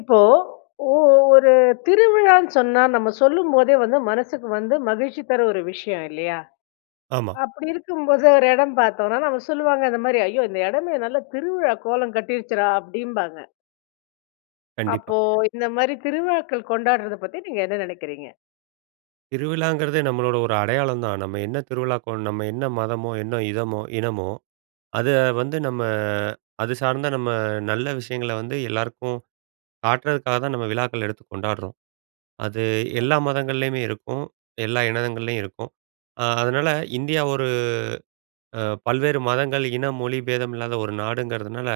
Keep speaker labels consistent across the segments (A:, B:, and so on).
A: இப்போ ஓ ஒரு திருவிழான்னு சொன்னா நம்ம சொல்லும்போதே வந்து மனசுக்கு வந்து மகிழ்ச்சி தர ஒரு விஷயம் இல்லயா!
B: ஆமா.
A: அப்பிடி இருக்கும்போது, ஒரு இடம் பார்த்தோன்னா, அவுங்க சொல்லுவாங்க இந்தமாரி ஐயோ! இந்த இடமே நல்ல திருவிழா கோலம் கட்டிடுச்சுடா அப்பிடிம்பாங்க.
B: கண்டிப்பா.
A: அப்போ இந்தமாரி திருவிழாக்கள் கொண்டாட்றதப் பத்தி நீங்க என்ன நினைக்கிறீங்க?
B: திருவிழாங்கிறதே நம்மளோட ஒரு அடையாளம் தான். நம்ம என்ன திருவிழாக்கு கோ நம்ம என்ன மதமோ, என்ன இனமோ இனமோ, அத வந்து நம்ம அது சார்ந்த நம்ம நல்ல விஷயங்கள வந்து எல்லாருக்கும் காட்டுறதுக்காகதான் நம்ம விழாக்கள் எடுத்து கொண்டாட்றோம். அது எல்லா
A: ஓகே.
B: மதங்கள்லயுமே இருக்கும். எல்லா இனங்கள்லயும் இருக்கும். அ அதனால இந்தியா ஒரு அ பல்வேறு மதங்கள், இன, மொழி பேதம் இல்லாத ஒரு நாடுங்கிறதுனால,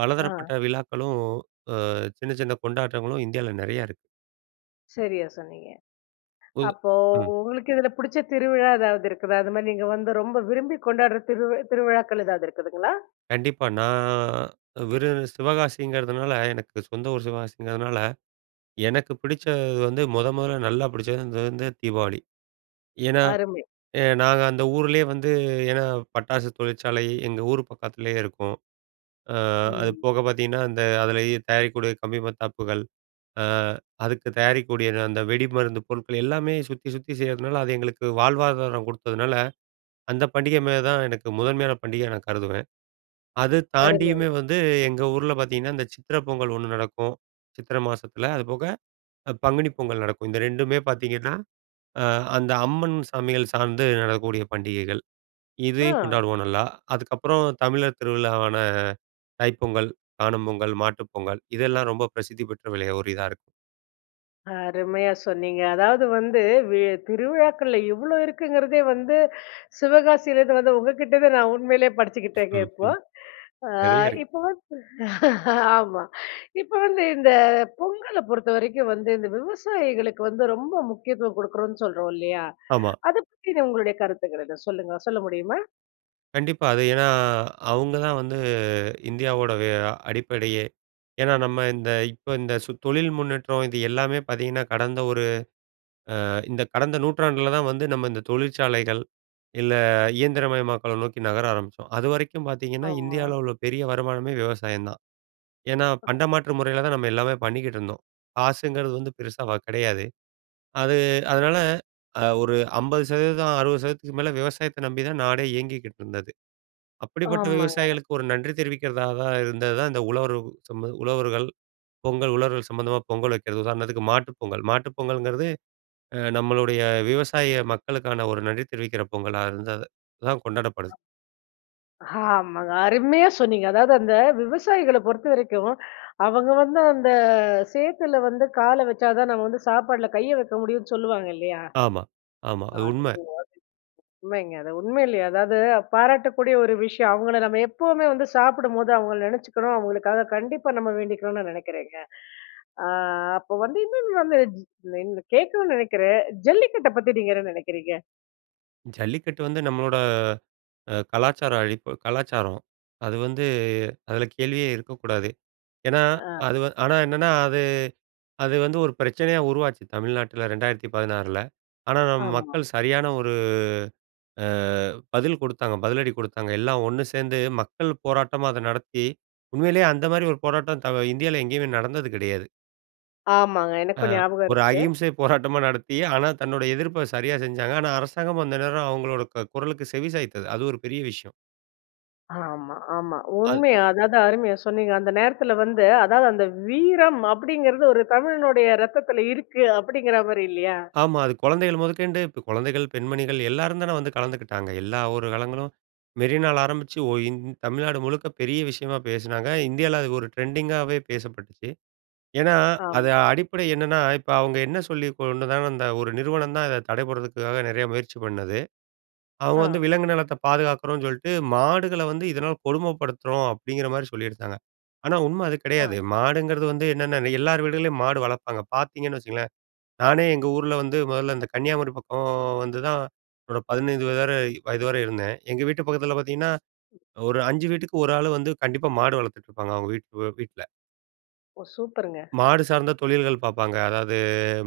B: பலதரப்பட்ட
A: ஆ!
B: விழாக்களும் அ சின்ன சின்ன கொண்டாட்டங்களும் இந்தியால நிறையா இருக்கு.
A: சரியா சொன்னீங்க.
B: புது
A: அப்போ
B: ம்.
A: உங்களுக்கு இதில பிடிச்ச திருவிழா எதாவது இருக்குதா? அதுமாரி நீங்க வந்து ரொம்ப விரும்பி கொண்டாட்ற திருவி திருவிழாக்கள் எதாவது இருக்குதுங்களா?
B: கண்டிப்பா. நான் விருது சிவகாசிங்கிறதுனால, எனக்கு சொந்த ஊரு சிவகாசிங்கிறதுனால, எனக்கு பிடிச்சது வந்து மொத மொதல்ல நல்லா பிடிச்சது வந்து தீபாவளி. ஏன்னா,
A: அருமை.
B: அ நாங்க அந்த ஊரிலே வந்து ஏன்னா, பட்டாசு தொழிற்சாலை எங்க ஊரு பக்கத்திலயே இருக்கும். அ அது
A: ம்.
B: போக பார்த்தீங்கன்னா அந்த அதிலயே தயாரிக்கக்கூடிய கம்பி மத்தாப்புகள், அ அதுக்கு தயாரிக்கக்கூடிய அந்த வெடிமருந்து பொருட்கள் எல்லாமே சுத்தி சுத்தி செய்றதுனால, அது எங்களுக்கு வாழ்வாதாரம் கொடுத்ததுனால, அந்த பண்டிக மேல தான் எனக்கு முதன்மையான பண்டிகையா நான் கருதுவேன். அத
A: அருமை.
B: தாண்டியுமே வந்து எங்க ஊர்ல பார்த்தீங்கன்னா, இந்த சித்திரை பொங்கல் ஒண்ணு நடக்கும். சித்திரை மாசத்துல அதுபோக, அ பங்குனி பொங்கல் நடக்கும். இந்த 2மே பார்த்தீங்கன்னா, அ அந்த அம்மன் சாமிகள் சார்ந்து நடக்கக்கூடிய பண்டிகைகள். இதையும்
A: ஆ.
B: கொண்டாடுவோம் நல்லா. அதுக்கப்பறம் தமிழர் திருவிழாவான தைப்பொங்கல், காணும் பொங்கல், மாட்டுப் பொங்கல் இதெல்லாம் ரொம்ப பிரசித்தி பெற்ற விளைய ஒரு இதா இருக்கும்.
A: அருமையா சொன்னீங்க. அதாவது, வந்து வி திருவிழாக்கள்ல இவ்ளோ இருக்குங்கறதே வந்து சிவகாசிலருந்து வந்த உங்ககிட்டருந்து நான் உண்மையிலேயே படிச்சுக்கிட்டேங்க
B: ம்,
A: இப்போ.
B: ம்.
A: அ
B: நெறைய இருக்கு.
A: இப்ப ஆமா இப்ப வந்து இந்த பொங்கல பொறுத்தவரைக்கும் வந்து இந்த விவசாயிகளுக்கு வந்து ரொம்ப முக்கியத்துவம் குடுக்குறோம்னு சொல்றோம் இல்லையா?
B: ஆமா.
A: அத பத்தின உங்களுடைய கருத்துக்கள் என்ன சொல்லுங்க சொல்ல முடியுமா?
B: கண்டிப்பா. அது ஏன்னா, அவங்க தான் வந்து இந்தியாவோட வ அடிப்படையே. ஏன்னா நம்ம இந்த இப்ப இந்த தொழில் முன்னேற்றம் இது எல்லாமே பார்த்தீங்கன்னா, கடந்த ஒரு அ இந்த கடந்த நூற்றாண்டில தான் வந்து நம்ம இந்த தொழிற்சாலைகள், இல்லை இயந்திரமயமாக்கல நோக்கி நகர ஆரம்பிச்சோம். அதுவரைக்கும் பார்த்தீங்கன்னா,
A: ஆமா.
B: இந்தியால்ல உள்ள பெரிய வருமானமே விவசாயம் தான். ஏன்னா
A: அ.
B: பண்டமாற்று முறையில தான் நம்ம எல்லாமே பண்ணிக்கிட்டு இருந்தோம். காசுங்கிறது வந்து பெருசா வ கிடையாது. அது அதனால அ ஒரு 50%, 60%க்கு மேலே விவசாயத்த நம்பிதான் நாடே இயங்கிக்கிட்டு இருந்தது. அப்படிப்பட்ட
A: ஆமாங்க.
B: விவசாயிகளுக்கு ஒரு நன்றி தெரிவிக்கிறதா தான் இருந்ததுதான் இந்த உழவர் சம உழவர்கள் பொங்கல் உழவர்கள் சம்மந்தமா பொங்கல் வைக்கிறதுதான். உதாரணத்துக்கு மாட்டு பொங்கல். மாட்டு பொங்கல்ங்கிறது அ நம்மளுடைய விவசாய மக்களுக்கான ஒரு நன்றி தெரிவிக்கிற பொங்கலா இருந்தது தான் கொண்டாடப்படுது.
A: ஆமாங்க. அருமையா சொன்னீங்க! அதாவது, அந்த விவசாயிகள பொறுத்தவரைக்கும், அவங்க வந்து அந்த சேத்துல வந்து கால வச்சா தான் நம்ம வந்து சாப்பாட்டுல கைய வைக்க முடியும்னு சொல்லுவாங்க இல்லையா?
B: ஆமா, ஆமா. அது
A: அதுக்கு
B: உண்மை.
A: [unintelligible] உண்மைங்க. அது உண்மையிலேயே அதாவது பாராட்டக்கூடிய ஒரு விஷயம். அவங்கள நம்ம எப்பவுமே வந்து சாப்பிடும்போது அவங்கள நினைச்சிக்கணும், அவங்களுக்காக கண்டிப்பா நம்ம வேண்டிக்கணும்னு நா நினைக்கிறேங்க. அ அப்போ வந்து இன்னொன்னு வந்து [unintelligible] கேட்கணும்னு நினைக்கிறேன். ஜல்லிக்கட்ட பத்தி நீங்க என்ன நினைக்கிறீங்க?
B: ஜல்லிக்கட்டு வந்து நம்மளோட அ கலாச்சார அழிப்பு கலாச்சாரம் அது வந்து அதில கேள்வியே இருக்கக்கூடாது? ஏன்னா
A: ஆ,
B: அது ஆனா என்னன்னா, அது, அது வந்து ஒரு பிரச்சனையா, உருவாச்சு தமிழ்நாட்டில 2016 ஆனா நம்ம
A: ஆமா.
B: மக்கள் சரியான ஒரு அ பதில் குடுத்தாங்க, பதிலடி குடுத்தாங்க. எல்லாம் ஒண்ணு சேந்து மக்கள் போராட்டமா அத நடத்தி உண்மையிலயே அந்த மாதிரி ஒரு போராட்டம், த இந்தியால எங்கயுமே நடந்தது கிடையாது.
A: ஆமாங்க!
B: ஆ,
A: எனக்கும் ஞாபகம்
B: ஒரு
A: இருக்கு.
B: அகிம்சை போராட்டமா நடத்தி, ஆனா தன்னுடைய எதிர்ப்ப சரியா செஞ்சாங்க. ஆனா அரசாங்கம் அந்த நேரம் அவங்களோட க குரலுக்கு செவி சாய்த்தது. அது ஒரு பெரிய விஷயம்!
A: ஆமா, ஆமா
B: அது
A: உண்மை! அதாது அருமையா சொன்னீங்க! அந்த நேரத்துல வந்து அதாவது அந்த வீரம் அப்படிங்கறது ஒரு தமிழனுடைய ரத்தத்துல இருக்கு அப்படிங்கிற மாரி இல்லியா?
B: ஆமா அது குழந்தைகள் முதக்கொண்டு இப்போ குழந்தைகள் பெண்மணிகள் எல்லாரும் தான வந்து கலந்துக்கிட்டாங்க! எல்லா ஒரு காலங்களும், மெரினால ஆரம்பிச்சு ஒ இ தமிழ்நாடு முழுக்க பெரிய விஷயமா பேசினாங்க! இந்தியால அது ஒரு ட்ரெண்டிங்காகவே பேசப்பட்டுச்சு! ஏன்னா அது
A: ஆம்.
B: அடிப்படை என்னென்னா? இப்போ அவங்க என்ன சொல்லி கொண்டதாலும் அந்த ஒரு நிறுவனம் தான், இதை தடை படுறதுக்குக்காக நிறைய முயற்சி பண்ணது. அவங்க வந்து
A: ஆ.
B: விலங்கு நலத்த பாதுகாக்கறோனு சொல்லிட்டு மாடுகள வந்து இதனால் கொடுமைப்படுத்துறோம். அப்படிங்கிற மாதிரி சொல்லிருதாங்க! ஆனா உண்மை அது
A: ஆ.
B: கிடையாது. மாடுங்கறது வந்து என்னென்ன எல்லார் வீடுகள்லயும் மாடு வளர்ப்பாங்க, பார்த்திங்கன்னு வச்சுக்கங்களேன் நானே எங்க ஊர்ல வந்து, மொதல்ல இந்த கன்னியாகுமரி பக்கம் வந்து தான் என்னோட 15 வயது வரை வயது வரை இருந்தேன். எங்க வீட்டு பக்கத்துல பார்த்திங்கன்னா, ஒரு 5 வீட்டுக்கு ஒரு ஆள் வந்து கண்டிப்பா மாடு வளர்த்துட்ருப்பாங்க அவங்க வீட் வீட்ல.
A: ஓ! சூப்பருங்க.
B: மாடு சார்ந்த தொழில்கள் பாப்பாங்க. அதாவது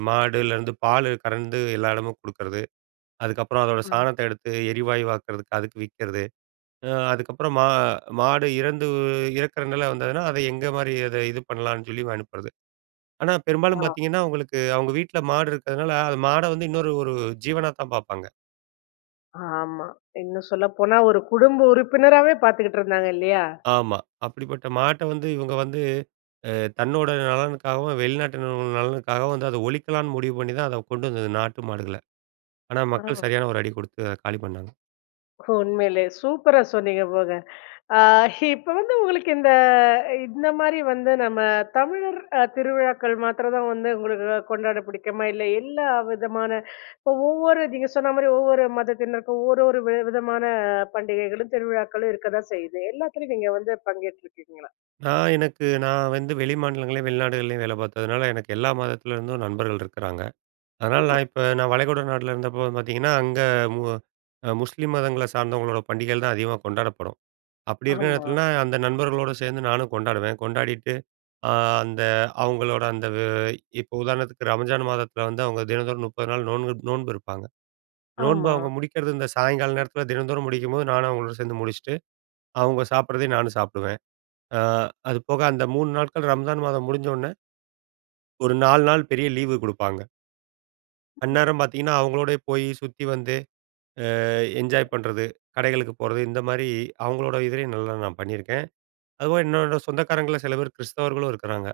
B: மாடுலருந்து பாலு கறந்து எல்லா இடமும் குடுக்குறது. அதுக்கப்பறம் அதோட
A: ம்.
B: சாணத்த எடுத்து எரிவாயுவாக்கிறதுக்கு அதுக்கு விக்கிறது. அ அதுக்கப்பறம் மா மாடு இறந்து இறக்கிற நில வந்ததுனா, அத எந்த மாரி அத இது பண்ணலான்னு சொல்லி அனுப்புறது. ஆனா
A: ஆ.
B: பெரும்பாலும் பார்த்தீங்கன்னா அவுங்களுக்கு அவுங்க வீட்ல மாடு இருக்கிறதுனால, அது மாட வந்து இன்னொரு ஒரு ஜீவனாதான் பார்ப்பாங்க.
A: ஆமா. இன்னும் சொல்லப்போனா, ஒரு குடும்ப உறுப்பினராவே பார்த்துக்கிட்டுருந்தாங்க இல்லயா!
B: ஆமா. அப்படிப்பட்ட மாட்ட வந்து இவுங்க வந்து, அ தன்னோட நலனுக்காகவும், வெளிநாட்டினர்கள் நலனுக்காகவும் வந்து அத ஒழிக்கலான்னு முடிவு பண்ணிதான் அத கொண்டு வந்தது நாட்டு மாடுகள. ஆனா மக்கள்
A: ஆ.
B: சரியான ஒரு அடி குடுத்து அத காலி பண்ணாங்க
A: உண்மையிலே. சூப்பரா சொன்னீங்க போங்க. ஆ இப்ப வந்து உங்களுக்கு இந்த இந்தமாரி வந்து நம்ம தமிழர் அ திருவிழாக்கள் மாத்திரந்தான் வந்து உங்களுக்கு கொண்டாட பிடிக்குமா? இல்ல எல்லா விதமான ஒ ஒவ்வொரு நீங்க சொன்னமாரி ஒவ்வொரு மதத்தினருக்கும் ஒரு, ஒரு வி விதமான பண்டிகைகளும், திருவிழாக்களும் இருக்கதான் செய்யுது. எல்லாத்துலயும் நீங்க வந்து பங்கேற்றுருக்கீங்களா?
B: நான் எனக்கு நான் வந்து வெளி மாநிலங்கள்லையும், வெளிநாடுகள்லையும் வேல பார்த்ததுனால, எனக்கு எல்லா மதத்துலருந்தும் நண்பர்கள் இருக்கிறாங்க. அதனால
A: ம்.
B: நான் இப்ப நான் வளைகுடா நாட்ல இருந்தப்போ பார்த்தீங்கன்னா, அங்க அ மு அ முஸ்லீம் மதங்கள சார்ந்தவங்களோட பண்டிகைகள் தான் அதிகமா கொண்டாடப்படும். அப்படி இருக்கிற
A: ஆமா.
B: நேரத்துலன்னா, அந்த நண்பர்களோட சேர்ந்து நானும் கொண்டாடுவேன். கொண்டாடிட்டு அ அந்த அவுங்களோட அந்த வ இப்போ உதாரணத்துக்கு ரம்ஜான் மாதத்தில வந்து அவுங்க தினந்தோறும் 30 நாள் நோன்பு நோன்பு இருப்பாங்க. நோன்பு
A: ஆமா.
B: அவுங்க முடிக்கிறது இந்த சாயங்கால நேரத்தில தினந்தோறும் முடிக்கும்போது, நானும் அவுங்களோடு சேர்ந்து முடிச்சுட்டு, அவுங்க சாப்பிட்றதையும் நானும் சாப்பிடுவேன். அ அதுபோக அந்த 3 நாட்கள் ரம்ஜான் மாதம் முடிஞ்ச உடனே. ஒரு 4 நாள் பெரிய லீவு குடுப்பாங்க. அந்நேரம் பாத்தீங்கன்னா, அவங்களோடயே போயி சுத்தி வந்து, அ என்ஜாய் பண்றது, கடைகளுக்கு போறது இந்த மாரி அவங்களோட இதுலையும் நல்லா நான் பண்ணீருக்கேன். அதுபோக என்னோட சொந்தக்காரங்கள்ல சில பேரு கிறிஸ்தவர்களும் இருக்குறாங்க.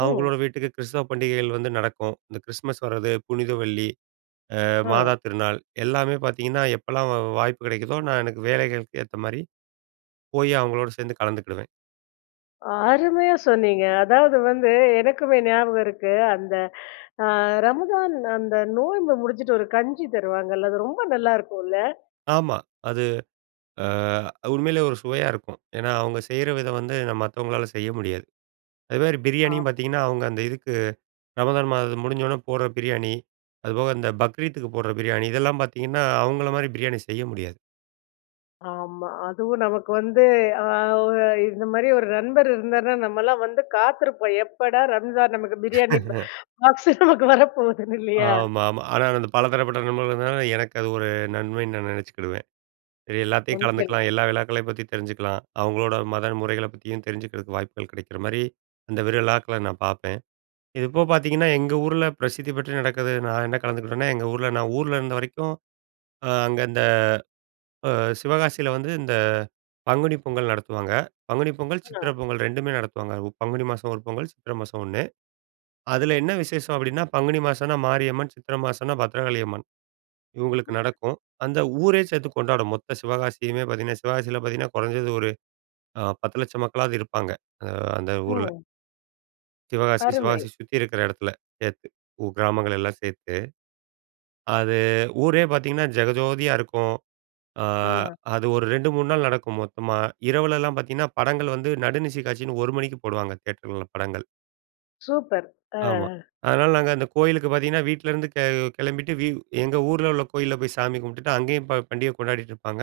A: ம்.
B: அவங்களோட வீட்டுக்கு கிறிஸ்தவ பண்டிகைகள் வந்து நடக்கும். இந்த கிறிஸ்மஸ் வர்ரது, புனித வெள்ளி, அ
A: அ.
B: மாதா திருநாள் எல்லாமே பாத்தீங்கன்னா, எப்போலாம் வா வாய்ப்பு கெடைக்குதோ, நான் எனக்கு வேலைகளுக்கு ஏத்த மாதிரி போயி அவங்களோட சேந்து கலந்துக்கிடுவேன்.
A: அருமையா சொன்னீங்க. அதாவது வந்து, எனக்குமே ஞாபகம் இருக்கு, அந்த அ ரமதான் அந்த நோம்ப முடிச்சிட்டு ஒரு கஞ்சி தருவாங்கல்ல? அது ரொம்ப நல்லாருக்குள்ல?
B: ஆமா. அது அ உண்மையிலே ஒரு சுவையா இருக்கும். ஏன்னா, அவங்க செய்ற விதம் வந்து மத்தவங்களால செய்ய முடியாது. அதுமாதிரி பிரியாணியும்
A: ஆமா.
B: பாத்தீங்கன்னா, அவங்க அந்த இதுக்கு ரமதான் மாதம் முடிஞ்சோனே போட்ற பிரியாணி. அதுபோக அந்த பக்ரீத்துக்கு போட்ற பிரியாணி. இதெல்லாம் பாத்தீங்கன்னா, அவங்கள மாதிரி பிரியாணி செய்ய முடியாது.
A: ஆமா. அதுவும் நமக்கு வந்து அ ஒ இந்த மாதிரி ஒரு நண்பர் இருந்தார்ன்னா நம்மலாம் வந்து காத்திருப்போம், எப்படா ரம்ஜான்? நமக்கு பிரியாணி ஃப் பாக்ஸு நமக்கு வரப்போகுதுன்னு இல்லியா?
B: ஆமாமா. ஆனால், அந்த பல தரப்பட்ட நண்பர்கள் இருந்தனால, எனக்கு அது ஒரு நன்மைன்னு நான் நெனைச்சிக்கிடுவேன். இது எல்லாத்தயும்
A: [unintelligible]
B: கலந்துக்கலாம், எல்லா விழாக்களயும் பத்தி தெரிஞ்சுக்கலாம். அவங்களோட மத முறைகள பத்தியும் தெரிஞ்சுக்கிறதுக்கு வாய்ப்புகள் கிடைக்கிற மாதிரி, அந்த விரு விழாக்கள நான் பாப்பேன். இப்போ பாத்தீங்கன்னா, எங்க ஊருல பிரசித்தி பெற்று நடக்குது நான் என்ன கலந்துக்கிட்டேன்னா, எங்க ஊருல நான் ஊர்ல இருந்த வரைக்கும் அ அங்க இந்த அ சிவகாசியில வந்து இந்த பங்குனி பொங்கல் நடத்துவாங்க. பங்குனி பொங்கல், சித்திர
A: அ.
B: பொங்கல் ரெண்டுமே நடத்துவாங்க. உ பங்குனி மாசம் ஒரு பொங்கல், சித்திர மாசம் ஒண்ணு. அதுல என்ன விசேஷம் அப்டின்னா, பங்குனி மாசம்னா மாரியம்மன், சித்திர மாசம்னா பத்ரகாளியம்மன். இவங்களுக்கு
A: ம்.
B: நடக்கும். அந்த ஊரே சேந்து கொண்டாடும் மொத்த சிவகாசியுமே பாத்தீங்கன்னா, சிவகாசியில பாத்தீங்கன்னா குறைஞ்சது ஒரு அ 10 லட்சம் மக்களாது இருப்பாங்க, அ அந்த ஊருல.
A: ஓ
B: சிவகாசி
A: அருமை!
B: சிவகாசி சுத்தி இருக்கற இடத்துல சேர்த்து, உ கிராமங்கள் எல்லா சேர்த்து, அது ஊரே பார்த்திங்கன்னா! ஜெகஜோதியா இருக்கும். ஆ
A: ஆ.
B: அது ஒரு 2, 3 நாள் நடக்கும் மொத்தமா. இரவுல எல்லா பார்த்தீங்கன்னா! படங்கள் வந்து நடுநிசி காட்சினு, 1 மணிக்கு போடுவாங்க! தியேட்டர்ல படங்கள்.
A: சூப்பர். அ.
B: ஆமா. அதனால நாங்க, அந்த கோயிலுக்கு பார்த்திங்கன்னா! வீட்லருந்து கி கிளம்பிட்டு வி எங்க ஊர்ல உள்ள கோயில்ல போய் சாமி கும்டுட்டு, அங்கயும் போ பண்டிகை கொண்டாடிட்டுருப்பாங்க!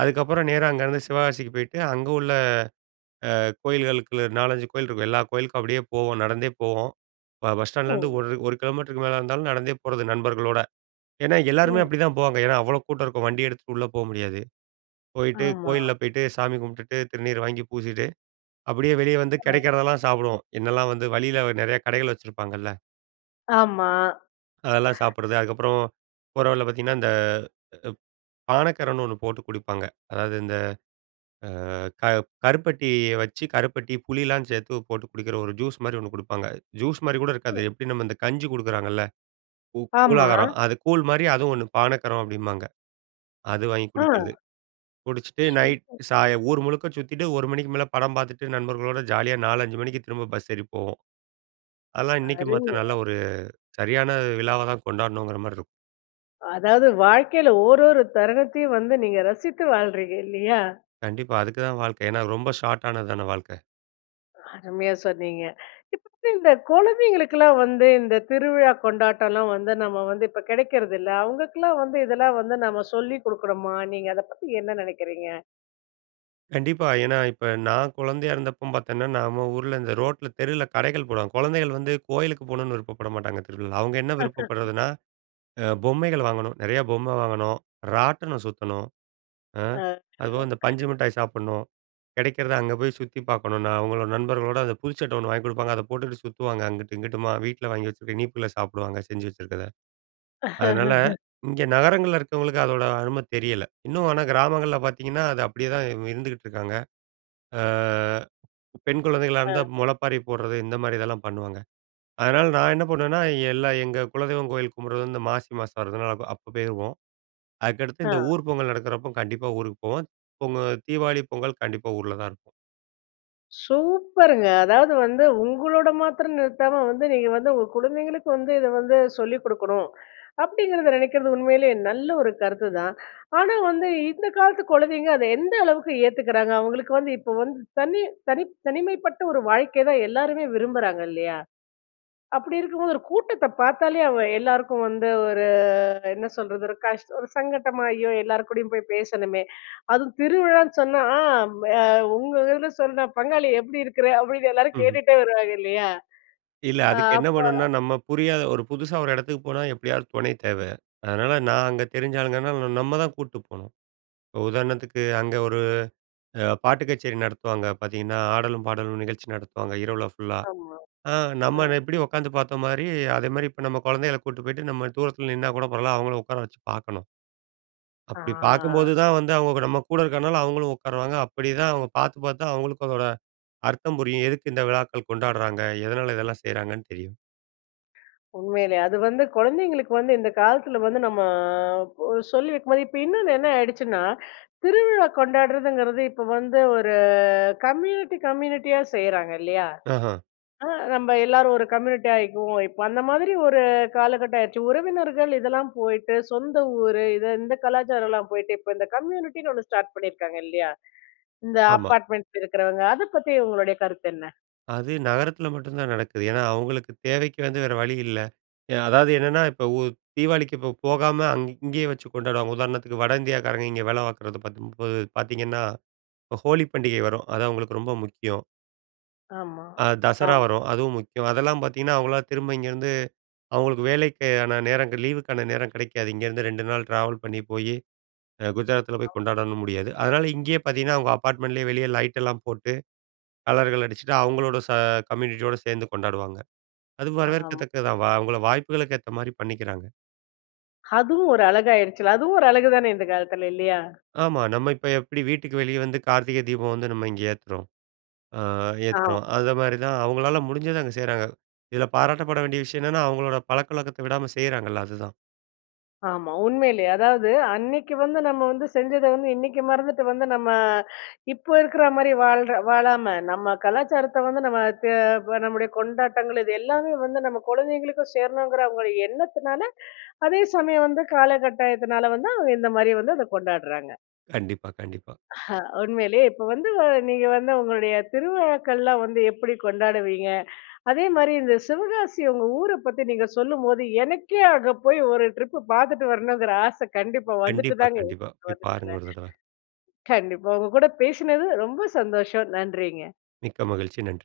B: அதுக்கப்புறம் நேரா அங்கருந்து சிவகாசிக்கு போய்ட்டு, அங்க உள்ள அ கோயில்களுக்குள்ள, 4,5 கோயில் இருக்கும். எல்லா கோயிலுக்கும் அப்படியே போவோம் நடந்தே போவோம். ப பஸ் ஸ்டாண்ட்லேருந்து
A: ம்.
B: ஒரு 1 கிலோமீட்டருக்கு மேல இருந்தாலும் நடந்தே போறது. நண்பர்களோட. ஏன்னா? எல்லாருமே
A: ம்.
B: அப்படிதான் போவாங்க! ஏன்னா? அவ்ளோ கூட்டம் இருக்கும். வண்டி எடுத்துட்டு உள்ள போ முடியாது. போயிட்டு
A: ஆமா.
B: கோயில்ல போய்ட்டு சாமி கும்டுட்டு, திருநீர வாங்கி பூசிட்டு, அப்படியே வெளியே வந்து
A: ம்.
B: கிடைக்கிறதெல்லாம் சாப்பிடுவோம். என்னெல்லாம் வந்து வழியில நிறைய கடைகள் வச்சிருப்பாங்கல்ல!
A: ஆமா.
B: அதெல்லாம் சாப்பிடுறது அதுக்கப்புறம் போற வழில பார்த்தீங்கன்னா! இந்த ப் பானக்கரன்னு ஒண்ணு போட்டு குடிப்பாங்க! அதாவது, இந்த அ க கருப்பட்டிய வச்சு கருப்பட்டி, புளிலாம் சேர்த்து போட்டு குடிக்கிற, ஒரு ஜூஸ் மாதிரி ஒண்ணு குடுப்பாங்க. ஜூஸ் மாரி கூட இருக்காது,
A: ம்.
B: எப்படி நம்ம இந்த கஞ்சி குடுக்குறாங்கல்ல! கூ
A: ஆமா!
B: கூழாகாரம். அது கூழ் மாதிரி அதுவும் ஒண்ணு பானக்கரம், அப்படிம்பாங்க. அது வாங்கி குடிக்கிறது.
A: அ.
B: குடிச்சுட்டு நைட்
A: சூப்பர்.
B: சாய ஊர் முழுக்க சுத்தீட்டு, 1 மணிக்கு மேலே படம் பார்த்துட்டு நண்பர்களோட ஜாலியா, 4 5 மணிக்கு திரும்ப பஸ் ஏறி போவோம். அதெல்லாம் இன்னைக்கும் பார்த்தா,
A: அருவியா.
B: நல்ல ஒரு சரியான விழாவா தான் கொண்டாடணுங்கிற மாரி இருக்கும்.
A: அதாவது, வாழ்க்கைல ஓவ்வொரு தருணத்தையும் வந்து நீங்க ரசித்து வாழ்றீங்க, இல்லையா?
B: கண்டிப்பா. அதுக்கு தான் வாழ்க்கை. ஏன்னா ரொம்ப ஷார்ட் ஆனது தான வாழ்க்கை.
A: அருமையா சொன்னீங்க. இப்ப வந்து இந்த குழந்தைங்களுக்குலாம் வந்து இந்த திருவிழா கொண்டாட்டம்லாம் வந்து, நம்ம வந்து இப்ப கிடைக்கிறதில்ல. அவங்களுக்கெல்லாம் வந்து இதெல்லாம் வந்து நாம சொல்லி குடுக்கனுமா? நீங்க அதை பத்தி என்ன நெனைக்கிறீங்க?
B: கண்டிப்பா. ஏன்னா, இப்ப நான் குழந்தையா இருந்தப்ப பாத்தேன்னா, நம்ம ஊர்ல இந்த ரோட்ல தெருல கடைகள் போடுவாங்க. குழந்தைகள் வந்து கோயிலுக்கு போணும்னு விருப்பப்பட மாட்டாங்க. [unintelligible] அவங்க என்ன விருப்பப்படுறதுனா, அ பொம்மைகள் வாங்கணும், நெறையா பொம்மை வாங்கணும், ராட்டனம் சுத்தணும், அ
A: அ.
B: அதுபோக இந்த பஞ்சு
A: [unintelligible]
B: மிட்டாய் சாப்பிடணும். கிடைக்கிறத அங்க போய் சுத்தி பாக்கணும்னா, அவங்களோட நண்பர்களோட. அது புது சட்டை ஒண்ணு வாங்கி குடுப்பாங்க. அத போட்டுக்குட்டு சுத்துவாங்க, அங்குட்டு இங்குட்டுமா. வீட்ல வாங்கி வச்சிருக்க இனிப்புகள சாப்பிடுவாங்க, செஞ்சு வச்சுருக்கத. அதனால, இங்க நகரங்கள்ல இருக்கவங்களுக்கு அதோட அரும தெரியல. இன்னும் ஆனா கிராமங்கள்ல பார்த்தீங்கன்னா, அது அப்படியே தான் இ இருந்துகிட்டுருக்காங்க. அ பெண் குழந்தைங்களா இருந்தா
A: அ.
B: முளைப்பாரி போடுறது. இந்த மாதிரி இதெல்லாம் பண்ணுவாங்க. அதனால நான் என்ன பண்ணுவேன்னா, எல்லா எங்க குலதெய்வம் கோயில் கும்பிடுறது இந்த மாசி மாசம் வருதுனா, அப் அப்ப போயிருவோம். அதுக்கடுத்து
A: ஆ.
B: இந்த ஊர் பொங்கல் நடக்குறப்போ கண்டிப்பா ஊருக்கு போவோம். பொங்க தீவாளி, பொங்கல், கண்டிப்பா ஊர்ல தான் இருப்போம்.
A: சூப்பருங்க. அதாவது வந்து, உங்களோட மாத்தரம் நிறுத்தாம வந்து, நீங்க வந்து உங்க குழந்தைங்களுக்கு வந்து, "இத வந்து சொல்லிக் குடுக்கணும்." அப்படிங்கிறத நினைக்கிறது உண்மையிலே நல்ல ஒரு கருத்துதான். ஆனா வந்து, இந்த காலத்து குழந்தைங்க அத எந்த அளவுக்கு ஏத்துக்குறாங்க? அவங்களுக்கு வந்து, இப்போ வந்து, தனி தனிப் தனிமைப்பட்ட ஒரு வாழ்க்கை தான் எல்லாருமே விரும்புறாங்க, இல்லையா? அப்படி இருக்கும்போது ஒரு கூட்டத்தப் பாத்தாலே அவ எல்லாருக்கும் வந்து ஒரு, என்ன சொல்றது? ஒரு கஷ்ட் ஒரு சங்கட்டமா, "ஐயோ! எல்லார் கூடயும் போய் பேசணுமே" அதுவும் திருவிழான்னு சொன்னா, ஆ ம் எ உங்க இதுல சொன்னா, "பங்காளி எப்படி இருக்கிற?" அப்படின்னு எல்லாரும்
B: ம்ஹ்ம்.
A: கேட்டுட்டே வருவாங்க, இல்லையா?
B: இல்ல.
A: ஆ
B: அதுக்கு என்ன
A: அப்ப
B: பண்ணணுன்னா, நம்ம புரியாத ஒரு புதுசா ஒரு இடத்துக்கு போனா, எப்படியாவது துணை தேவ. அதனால, நான் அங்க தெரிஞ்ச ஆளுங்கறன்னால ந ந நம்ம தான் கூட்டு போணும். உதாரணத்துக்கு, அங்க ஒரு அ பாட்டு கச்சேரி நடத்துவாங்க. பார்த்தீங்கன்னா, "ஆடலும் பாடலும்" நிகழ்ச்சி நடத்துவாங்க, இரவுல ஃபுல்லா.
A: ஆமா.
B: அ
A: அ.
B: நம்ம அத எப்படி உட்காந்து பாத்த மாரி, அதேமாரி இப்ப நம்ம குழந்தைகள கூட்டு போய்ட்டு, நம்ம தூரத்துல நின்னா கூட பரவால்ல, அவங்கள உக்கார வச்சு பார்க்கணும். அப்படி பார்க்கும்போது
A: ஆ.
B: தான் வந்து, அவங்களுக்கு நம்ம கூட இருக்கனால அவங்களும் உட்காருவாங்க. அப்படி தான் அவங்க பாத்து பாத்து தான் அவங்களுக்கும் அதோட அர்த்தம் புரியும். எதுக்கு இந்த விழாக்கள் கொண்டாடுறாங்க? எதனால இதெல்லாம் செய்றாங்கன்னு தெரியும்.
A: உண்மையிலே. அது வந்து கொழந்தைங்களுக்கு வந்து இந்த காலத்துல வந்து நம்ம ஒ சொல்லி வைக்கும்போதே இப்ப இன்னொன்னு என்ன ஆயிடுச்சுன்னா, திருவிழா கொண்டாடுறதுங்கிறது இப்போ வந்து ஒரு கம்யூனிட்டி கம்யூனிட்டியா செய்றாங்க இல்லியா?
B: அஹ.
A: அ நம்ப எல்லாரும் ஒரு கம்யூனிட்டியா ஆய்க்குவோம், இப்போ அந்த மாதிரி ஒரு காலகட்டம் ஆயிருச்சு. உறவினர்கள் இதெல்லாம் போயிட்டு, சொந்த ஊர் இது, இந்த கலாச்சாரம்லாம் போயிட்டு இப்போ, இந்த கம்யூனிட்டின்னு ஒண்ணு ஸ்டார்ட் பண்ணீருக்காங்க இல்லியா? இந்த
B: ஆமா.
A: அப்பார்ட்மெண்ட்ல இருக்குறவங்க, அத பத்தி உங்களுடைய கருத்து என்ன?
B: அது நகரத்தில மட்டும் தான் நடக்குது. ஏன்னா, அவங்களுக்கு தேவைக்கு வந்து வேற வழி இல்ல. எ அதாது என்னன்னா? இப்போ ஊ தீவாளிக்கு இப்ப போகாம அங் இங்கயே வச்சு கொண்டாடுவாங்க. உதாரணத்துக்கு, வட இந்தியாக்காரங்க இங்க வேல பாக்குறது 10 30 பாத்தீங்கன்னா, ஹ் ஹோலி பண்டிகை வரும், அது அவங்களுக்கு ரொம்ப முக்கியம்.
A: ஆமா,
B: அ தசரா
A: ஆம்.
B: வரும், அதுவும் முக்கியம். அதெல்லாம் பாத்தீங்கன்னா, அவங்களலா திரும்ப இங்கேருந்து அவங்களுக்கு வேலைக்கான நேரம் லீவுக்கான நேரம் கிடைக்காது. இங்க இருந்து 2 நாள் ட்ராவல் பண்ணி போயி, அ குஜராத்துல போய்
A: அம்.
B: கொண்டாடணும் முடியாது. அதனால இங்கேயே பாத்தீங்கன்னா, அவங்க அப்பார்ட்மெண்ட்லேயே வெளிய லைட்டெல்லாம் போட்டு கலர்கள் அடிச்சுட்டு அவங்களோட ச கம்யூனிட்டியோடு சேந்து கொண்டாடுவாங்க. அது
A: ஆம்.
B: வரவேற்கத்தக்கது தான். அவங்கள வாய்ப்புகளுக்கு ஏத்த மாதிரி பண்ணிக்கிறாங்க.
A: அதுவும் ஒரு அழகாய்ருச்சுல்ல அதுவும் ஒரு அழகு தானே இந்த காலத்துல இல்லியா?
B: ஆமா. நம்ம இப்போ எப்படி வீட்டுக்கு வெளிய வந்து கார்த்திகை தீபம் வந்து நம்ம இங்க ஏத்துறோம், அ
A: ஆம்.
B: ஏத்துறோம். அந்த மாதிரி தான், அவங்களால முடிஞ்சத அங்க செய்றாங்க. இதுல பாராட்டப்பட வேண்டிய விஷயம் என்னென்னா அவங்களோட பழக்கவழக்கத்த விடாம செய்றாங்கல்ல அதுதான்.
A: ஆமா. உண்மையிலயே அதாவது அன்னைக்கு வந்து நம்ம வந்து செஞ்சத வந்து, இன்னைக்கு மறந்துட்டு வந்து நம்ம இப்போ இருக்குற மாதிரி வாழ்ற வாழாம, நம்ம கலாச்சாரத்த வந்து நம்ம தெ ப நம்முடைய கொண்டாட்டங்கள் இது எல்லாமே வந்து நம்ம கொழந்தைங்களுக்கும் சேரணுங்கிற அவங்க எண்ணத்துனால, அதே சமயம் வந்து காலகட்டாயத்துனால வந்து அவங்க இந்த மாதிரி வந்து அத கொண்டாடுறாங்க.
B: கண்டிப்பா, கண்டிப்பா.
A: அஹ. உண்மையிலயே இப்போ வந்து வ நீங்க வந்து உங்களுடைய திருவிழாக்கள்லாம் வந்து எப்படி கொண்டாடுவீங்க? அதேமாதிரி இந்த சிவகாசிய உங்க ஊர பத்தி நீங்க சொல்லும்போது, எனக்கே அங்க போய் ஒரு ட்ரிப்பு பாத்துட்டு வரணுங்கிற ஆச கண்டிப்பா வந்துட்டு
B: கண்டிப்பா,
A: தாங்க
B: கண்டிப்பா. போய் பாருங்க ஒரு தடவ.
A: [unintelligible] கண்டிப்பா. உங்க கூட பேசினது ரொம்ப சந்தோஷம். நன்றிங்க.
B: மிக்க மகிழ்ச்சி. நன்றி.